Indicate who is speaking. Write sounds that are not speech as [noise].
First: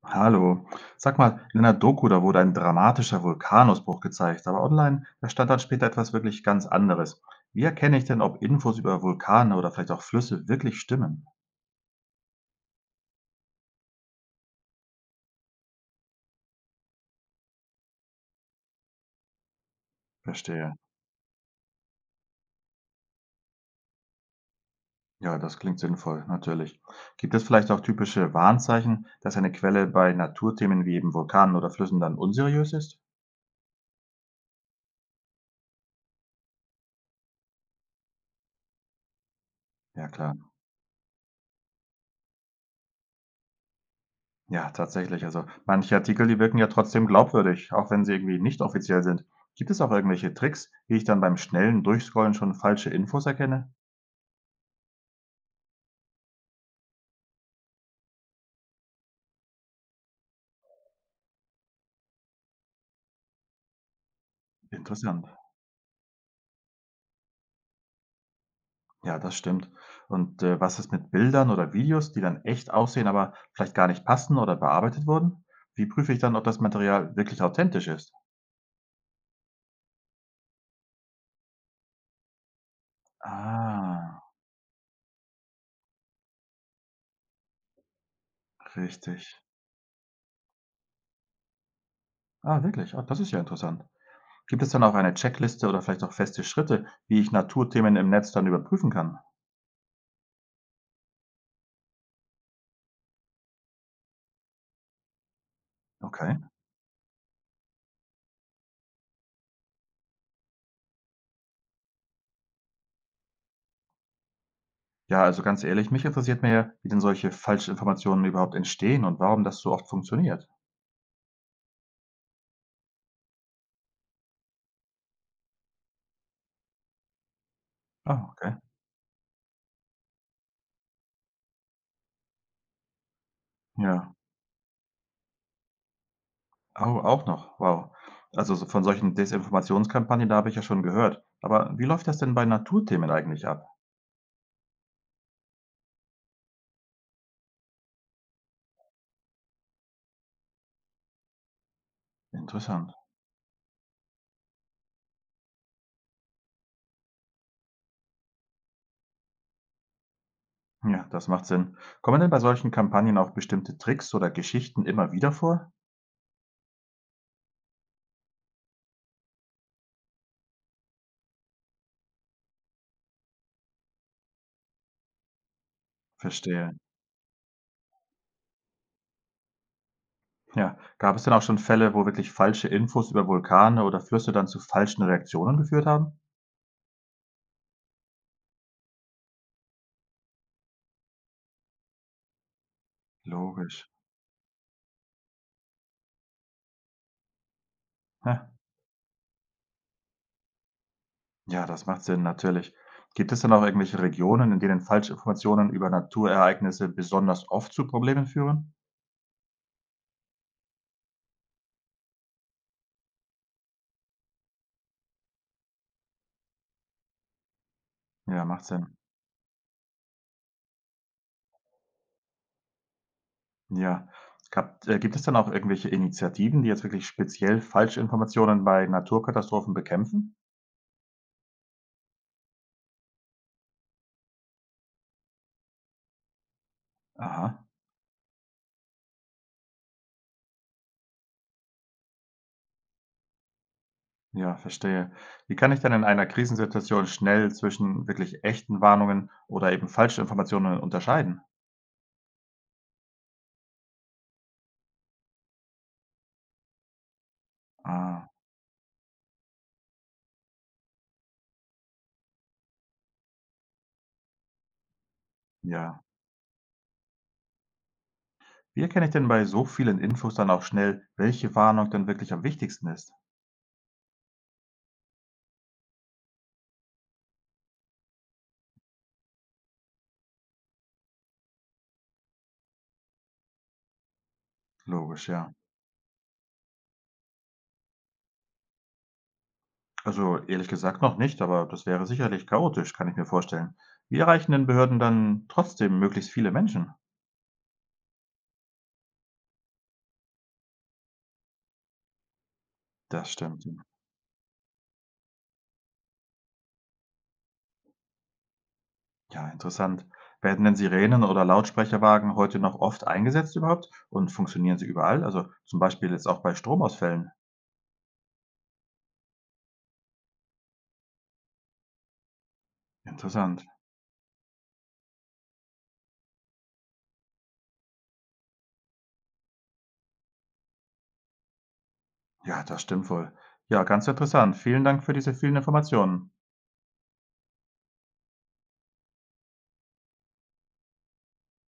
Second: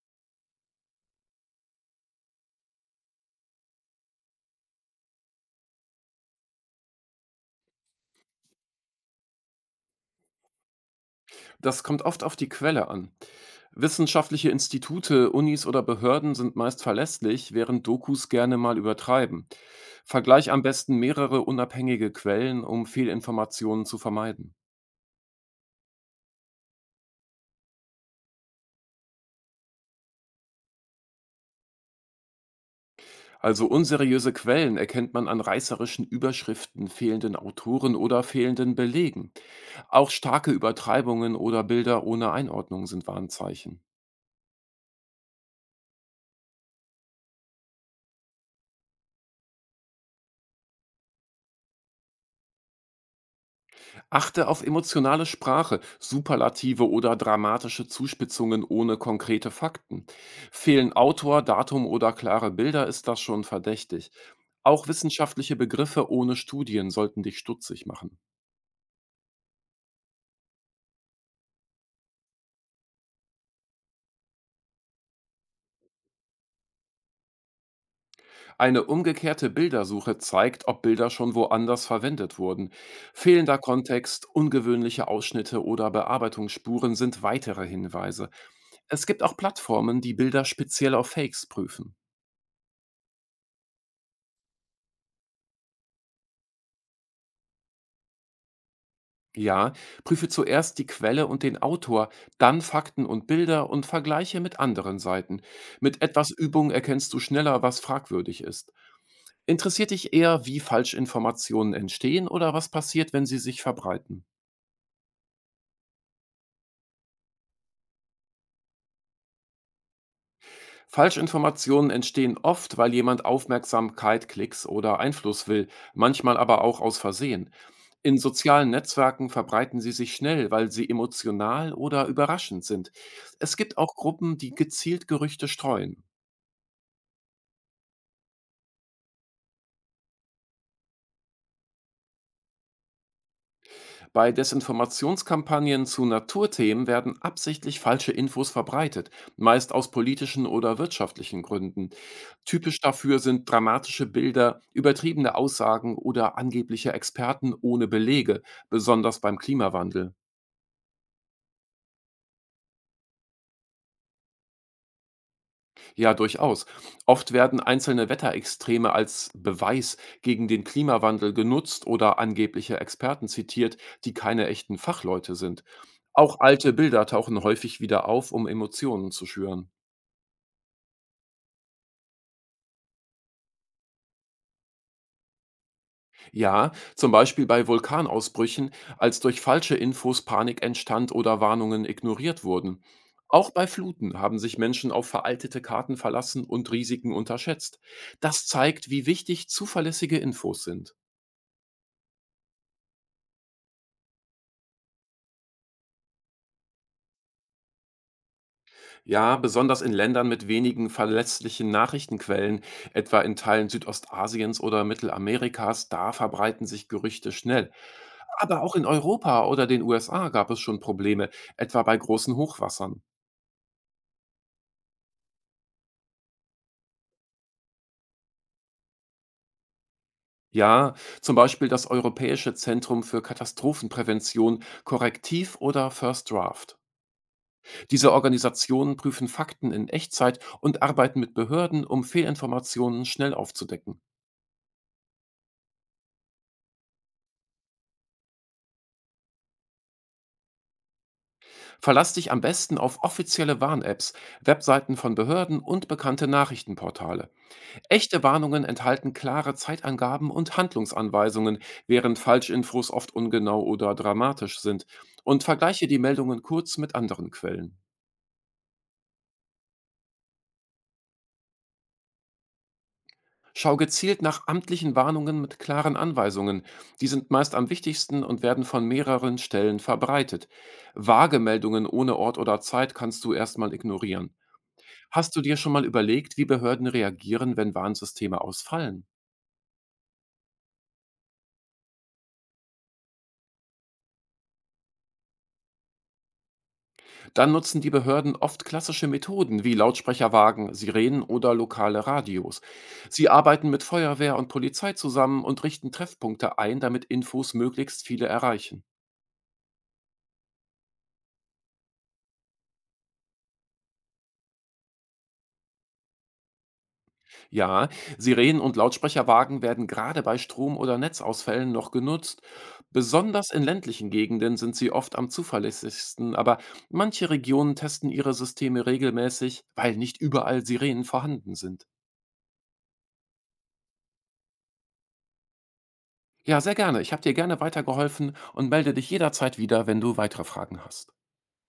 Speaker 1: Hallo. Sag mal, in einer Doku, da wurde ein dramatischer Vulkanausbruch gezeigt, aber online, da stand dann später etwas wirklich ganz anderes. Wie erkenne ich denn, ob Infos über Vulkane oder vielleicht auch Flüsse wirklich stimmen?
Speaker 2: Das kommt oft auf die Quelle an. Wissenschaftliche Institute, Unis oder Behörden sind meist verlässlich, während Dokus gerne mal übertreiben. Vergleich am
Speaker 1: Verstehe.
Speaker 2: besten mehrere unabhängige Quellen, um Fehlinformationen zu vermeiden.
Speaker 1: Ja, das klingt sinnvoll, natürlich. Gibt es vielleicht auch typische Warnzeichen, dass eine Quelle bei Naturthemen wie eben Vulkanen oder Flüssen dann unseriös ist?
Speaker 2: Also unseriöse Quellen erkennt man an reißerischen Überschriften, fehlenden Autoren oder fehlenden Belegen.
Speaker 1: Ja,
Speaker 2: Auch
Speaker 1: klar.
Speaker 2: starke Übertreibungen oder Bilder ohne Einordnung sind Warnzeichen.
Speaker 1: Ja, tatsächlich. Also manche Artikel, die wirken ja trotzdem glaubwürdig, auch wenn sie irgendwie nicht offiziell sind. Gibt es auch irgendwelche Tricks, wie ich dann beim schnellen Durchscrollen schon falsche Infos erkenne?
Speaker 2: Achte auf emotionale Sprache, Superlative oder dramatische Zuspitzungen ohne konkrete Fakten. Fehlen Autor, Datum oder klare Bilder, ist das schon verdächtig. Auch
Speaker 1: Interessant.
Speaker 2: wissenschaftliche Begriffe ohne Studien sollten dich stutzig machen.
Speaker 1: Ja, das stimmt. Und was ist mit Bildern oder Videos, die dann echt aussehen, aber vielleicht gar nicht passen oder bearbeitet wurden? Wie prüfe ich dann, ob das Material wirklich authentisch ist?
Speaker 2: Eine umgekehrte Bildersuche zeigt, ob Bilder schon woanders verwendet wurden. Fehlender
Speaker 1: Ah,
Speaker 2: Kontext, ungewöhnliche Ausschnitte oder Bearbeitungsspuren sind weitere Hinweise. Es gibt
Speaker 1: richtig.
Speaker 2: auch Plattformen, die Bilder speziell auf Fakes prüfen.
Speaker 1: Ah, wirklich. Ah, das ist ja interessant. Gibt es dann auch eine Checkliste oder vielleicht auch feste Schritte, wie ich Naturthemen im Netz dann überprüfen kann?
Speaker 2: Ja, prüfe zuerst die Quelle und den Autor, dann Fakten und Bilder und vergleiche mit anderen Seiten. Mit etwas
Speaker 1: Okay.
Speaker 2: Übung erkennst du schneller, was fragwürdig ist. Interessiert dich eher, wie Falschinformationen entstehen oder was passiert, wenn sie sich verbreiten?
Speaker 1: Ja, also ganz ehrlich, mich interessiert mehr, wie denn solche Falschinformationen überhaupt entstehen und warum das so oft funktioniert.
Speaker 2: Falschinformationen entstehen oft, weil jemand Aufmerksamkeit, Klicks oder Einfluss will, manchmal aber auch aus Versehen. In
Speaker 1: Ah, okay.
Speaker 2: sozialen Netzwerken verbreiten sie sich schnell, weil sie emotional oder überraschend sind. Es gibt auch
Speaker 1: Ja.
Speaker 2: Gruppen, die gezielt Gerüchte streuen.
Speaker 1: Oh, auch noch. Wow. Also so von solchen Desinformationskampagnen, da habe ich ja schon gehört. Aber wie läuft das denn bei Naturthemen eigentlich ab?
Speaker 2: Bei Desinformationskampagnen zu Naturthemen werden absichtlich falsche Infos verbreitet, meist aus politischen oder wirtschaftlichen Gründen. Typisch
Speaker 1: Interessant.
Speaker 2: dafür sind dramatische Bilder, übertriebene Aussagen oder angebliche Experten ohne Belege, besonders beim Klimawandel.
Speaker 1: Ja, das macht Sinn. Kommen denn bei solchen Kampagnen auch bestimmte Tricks oder Geschichten immer wieder vor?
Speaker 2: Ja, durchaus. Oft werden einzelne Wetterextreme als Beweis gegen den Klimawandel genutzt oder angebliche Experten zitiert, die keine echten Fachleute sind. Auch
Speaker 1: Verstehe.
Speaker 2: alte Bilder tauchen häufig wieder auf, um Emotionen zu schüren.
Speaker 1: Ja, gab es denn auch schon Fälle, wo wirklich falsche Infos über Vulkane oder Flüsse dann zu falschen Reaktionen geführt haben?
Speaker 2: Ja, zum Beispiel bei Vulkanausbrüchen, als durch falsche Infos Panik entstand oder Warnungen ignoriert wurden. Auch bei
Speaker 1: Logisch.
Speaker 2: Fluten haben sich Menschen auf veraltete Karten verlassen und Risiken unterschätzt. Das
Speaker 1: [laughs]
Speaker 2: zeigt, wie wichtig zuverlässige Infos sind.
Speaker 1: Ja, das macht Sinn, natürlich. Gibt es denn auch irgendwelche Regionen, in denen Falschinformationen über Naturereignisse besonders oft zu Problemen führen?
Speaker 2: Ja, besonders in Ländern mit wenigen verlässlichen Nachrichtenquellen, etwa in Teilen Südostasiens oder Mittelamerikas, da verbreiten sich Gerüchte schnell.
Speaker 1: Ja,
Speaker 2: Aber
Speaker 1: macht
Speaker 2: auch in
Speaker 1: Sinn.
Speaker 2: Europa oder den USA gab es schon Probleme, etwa bei großen Hochwassern.
Speaker 1: Ja. Gibt es dann auch irgendwelche Initiativen, die jetzt wirklich speziell Falschinformationen bei Naturkatastrophen bekämpfen?
Speaker 2: Ja, zum Beispiel das Europäische Zentrum für Katastrophenprävention, Korrektiv oder First Draft.
Speaker 1: Aha,
Speaker 2: Diese Organisationen prüfen Fakten in Echtzeit und arbeiten mit Behörden, um Fehlinformationen schnell aufzudecken.
Speaker 1: ja, verstehe. Wie kann ich dann in einer Krisensituation schnell zwischen wirklich echten Warnungen oder eben Falschinformationen unterscheiden?
Speaker 2: Verlass dich am besten auf offizielle Warn-Apps, Webseiten von Behörden und bekannte Nachrichtenportale. Echte
Speaker 1: Ah,
Speaker 2: Warnungen enthalten klare Zeitangaben und Handlungsanweisungen, während Falschinfos oft ungenau oder dramatisch sind. Und vergleiche die
Speaker 1: ja.
Speaker 2: Meldungen kurz mit anderen Quellen.
Speaker 1: Wie erkenne ich denn bei so vielen Infos dann auch schnell, welche Warnung denn wirklich am wichtigsten ist?
Speaker 2: Schau gezielt nach amtlichen Warnungen mit klaren Anweisungen. Die sind meist am wichtigsten und werden von mehreren Stellen verbreitet. Vage Meldungen ohne Ort oder Zeit kannst du erstmal ignorieren.
Speaker 1: Logisch,
Speaker 2: Hast du
Speaker 1: ja.
Speaker 2: dir schon mal überlegt, wie Behörden reagieren, wenn Warnsysteme ausfallen?
Speaker 1: Also ehrlich gesagt noch nicht, aber das wäre sicherlich chaotisch, kann ich mir vorstellen. Wie erreichen denn Behörden dann trotzdem möglichst viele Menschen?
Speaker 2: Dann nutzen die Behörden oft klassische Methoden wie Lautsprecherwagen, Sirenen oder lokale Radios. Sie
Speaker 1: Das stimmt.
Speaker 2: arbeiten mit Feuerwehr und Polizei zusammen und richten Treffpunkte ein, damit Infos möglichst viele erreichen.
Speaker 1: Ja, interessant. Werden denn Sirenen oder Lautsprecherwagen heute noch oft eingesetzt überhaupt? Und funktionieren sie überall? Also zum Beispiel jetzt auch bei Stromausfällen.
Speaker 2: Ja, Sirenen und Lautsprecherwagen werden gerade bei Strom- oder Netzausfällen noch genutzt. Besonders
Speaker 1: Interessant.
Speaker 2: in ländlichen Gegenden sind sie oft am zuverlässigsten, aber manche Regionen testen ihre Systeme regelmäßig, weil nicht überall Sirenen vorhanden sind.
Speaker 1: Ja, das stimmt wohl. Ja, ganz interessant. Vielen Dank für diese vielen Informationen.
Speaker 2: Ja, sehr gerne. Ich habe dir gerne weitergeholfen und melde dich jederzeit wieder, wenn du weitere Fragen hast.